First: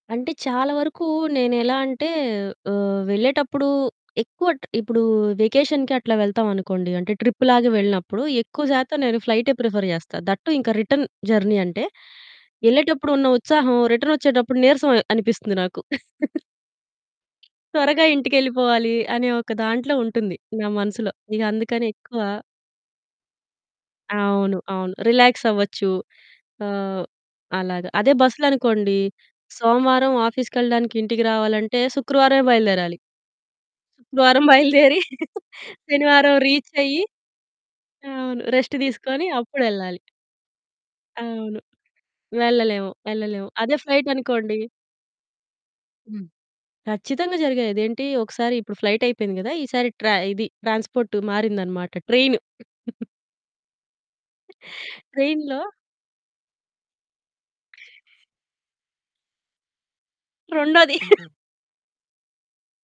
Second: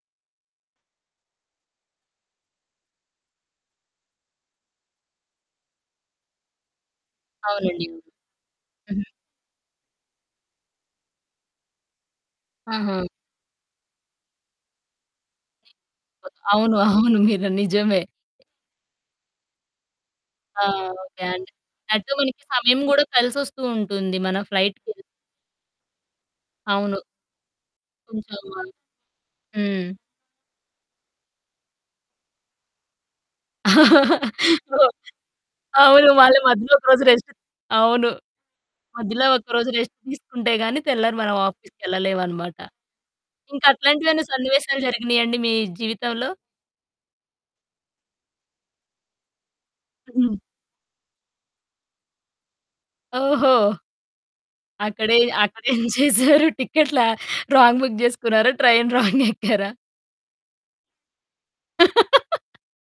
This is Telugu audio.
అంటే చాలా వరకు నేనెలా అంటే ఆహ్, వెళ్ళేటప్పుడు ఎక్కువ ట్ ఇప్పుడు వెకేషన్‌కి అట్లా వెళ్తాం అనుకోండి. అంటే ట్రిప్‌లాగా అవునండి. వెళ్ళినప్పుడు ఎక్కువ శాతం హుహు. నేను ఫ్లైటే ప్రిఫర్ చేస్తా. దట్ టూ ఇంకా రిటర్న్ జర్నీ అంటే ఆహా! ఎళ్ళేటప్పుడు ఉన్న ఉత్సాహం రిటర్న్ ఒచ్చేటప్పుడు నీరసం అ అనిపిస్తుంది నాకు. అవును. అవును. మీరు నిజమే. త్వరగా ఇంటికెళ్ళిపోవాలి అనే ఒక దాంట్లో ఉంటుంది ఆ! నా మనసులో. ఓకే ఇక అండి. అందుకని అంటే ఎక్కువ మనకి సమయం కూడా కలిసొస్తూ ఉంటుంది. మనం అవును. ఫ్లైట్‌కి అవును. ఎళ్తే. రిలాక్స్ అవ్వచ్చు. అవును. ఆహ్, అలాగ. అదే కొంచెం బస్సులో ఆహ్, అనుకోండి. హ్మ్. సోమవారం ఆఫీస్‌కెళ్ళడానికి ఇంటికి రావాలంటే శుక్రవారమే బయలుదేరాలి. శుక్రవారం బయలుదేరి అవును. శనివారం మళ్లీ రీచ్ మధ్యలో ఒక అయ్యి రోజు రెస్ట్ అవును. అవును. రెస్ట్ మధ్యలో తీసుకొని ఒక రోజు రెస్ట్ అప్పుడెళ్ళాలి. తీసుకుంటే గాని తెల్లారి మనం అవును. ఆఫీస్‌కి ఎళ్ళలేమన్నమాట. వెళ్ళలేము. ఎళ్ళలేము. ఇంకా అదే ఫ్లైట్ అట్లాంటివేవన్నా అనుకోండి సన్నివేశాలు జరిగినాయా అండి మీ హ్మ్. జీవితంలో? ఖచ్చితంగా జరిగాయి. అదేంటి ఒకసారి ఇప్పుడు ఫ్లైట్ అయిపోయింది కదా! ఈసారి ట్ర ఇది ట్రాన్స్‌పోర్ట్ మారిందన్నమాట ట్రైన్. ఓహో! అక్కడే, ట్రైన్‌లో అక్కడేం చేసారు? టికెట్‌లు రాంగ్ బుక్ చేసుకున్నారా? ట్రైన్ రాంగ్ ఎక్కారా? రొండోది.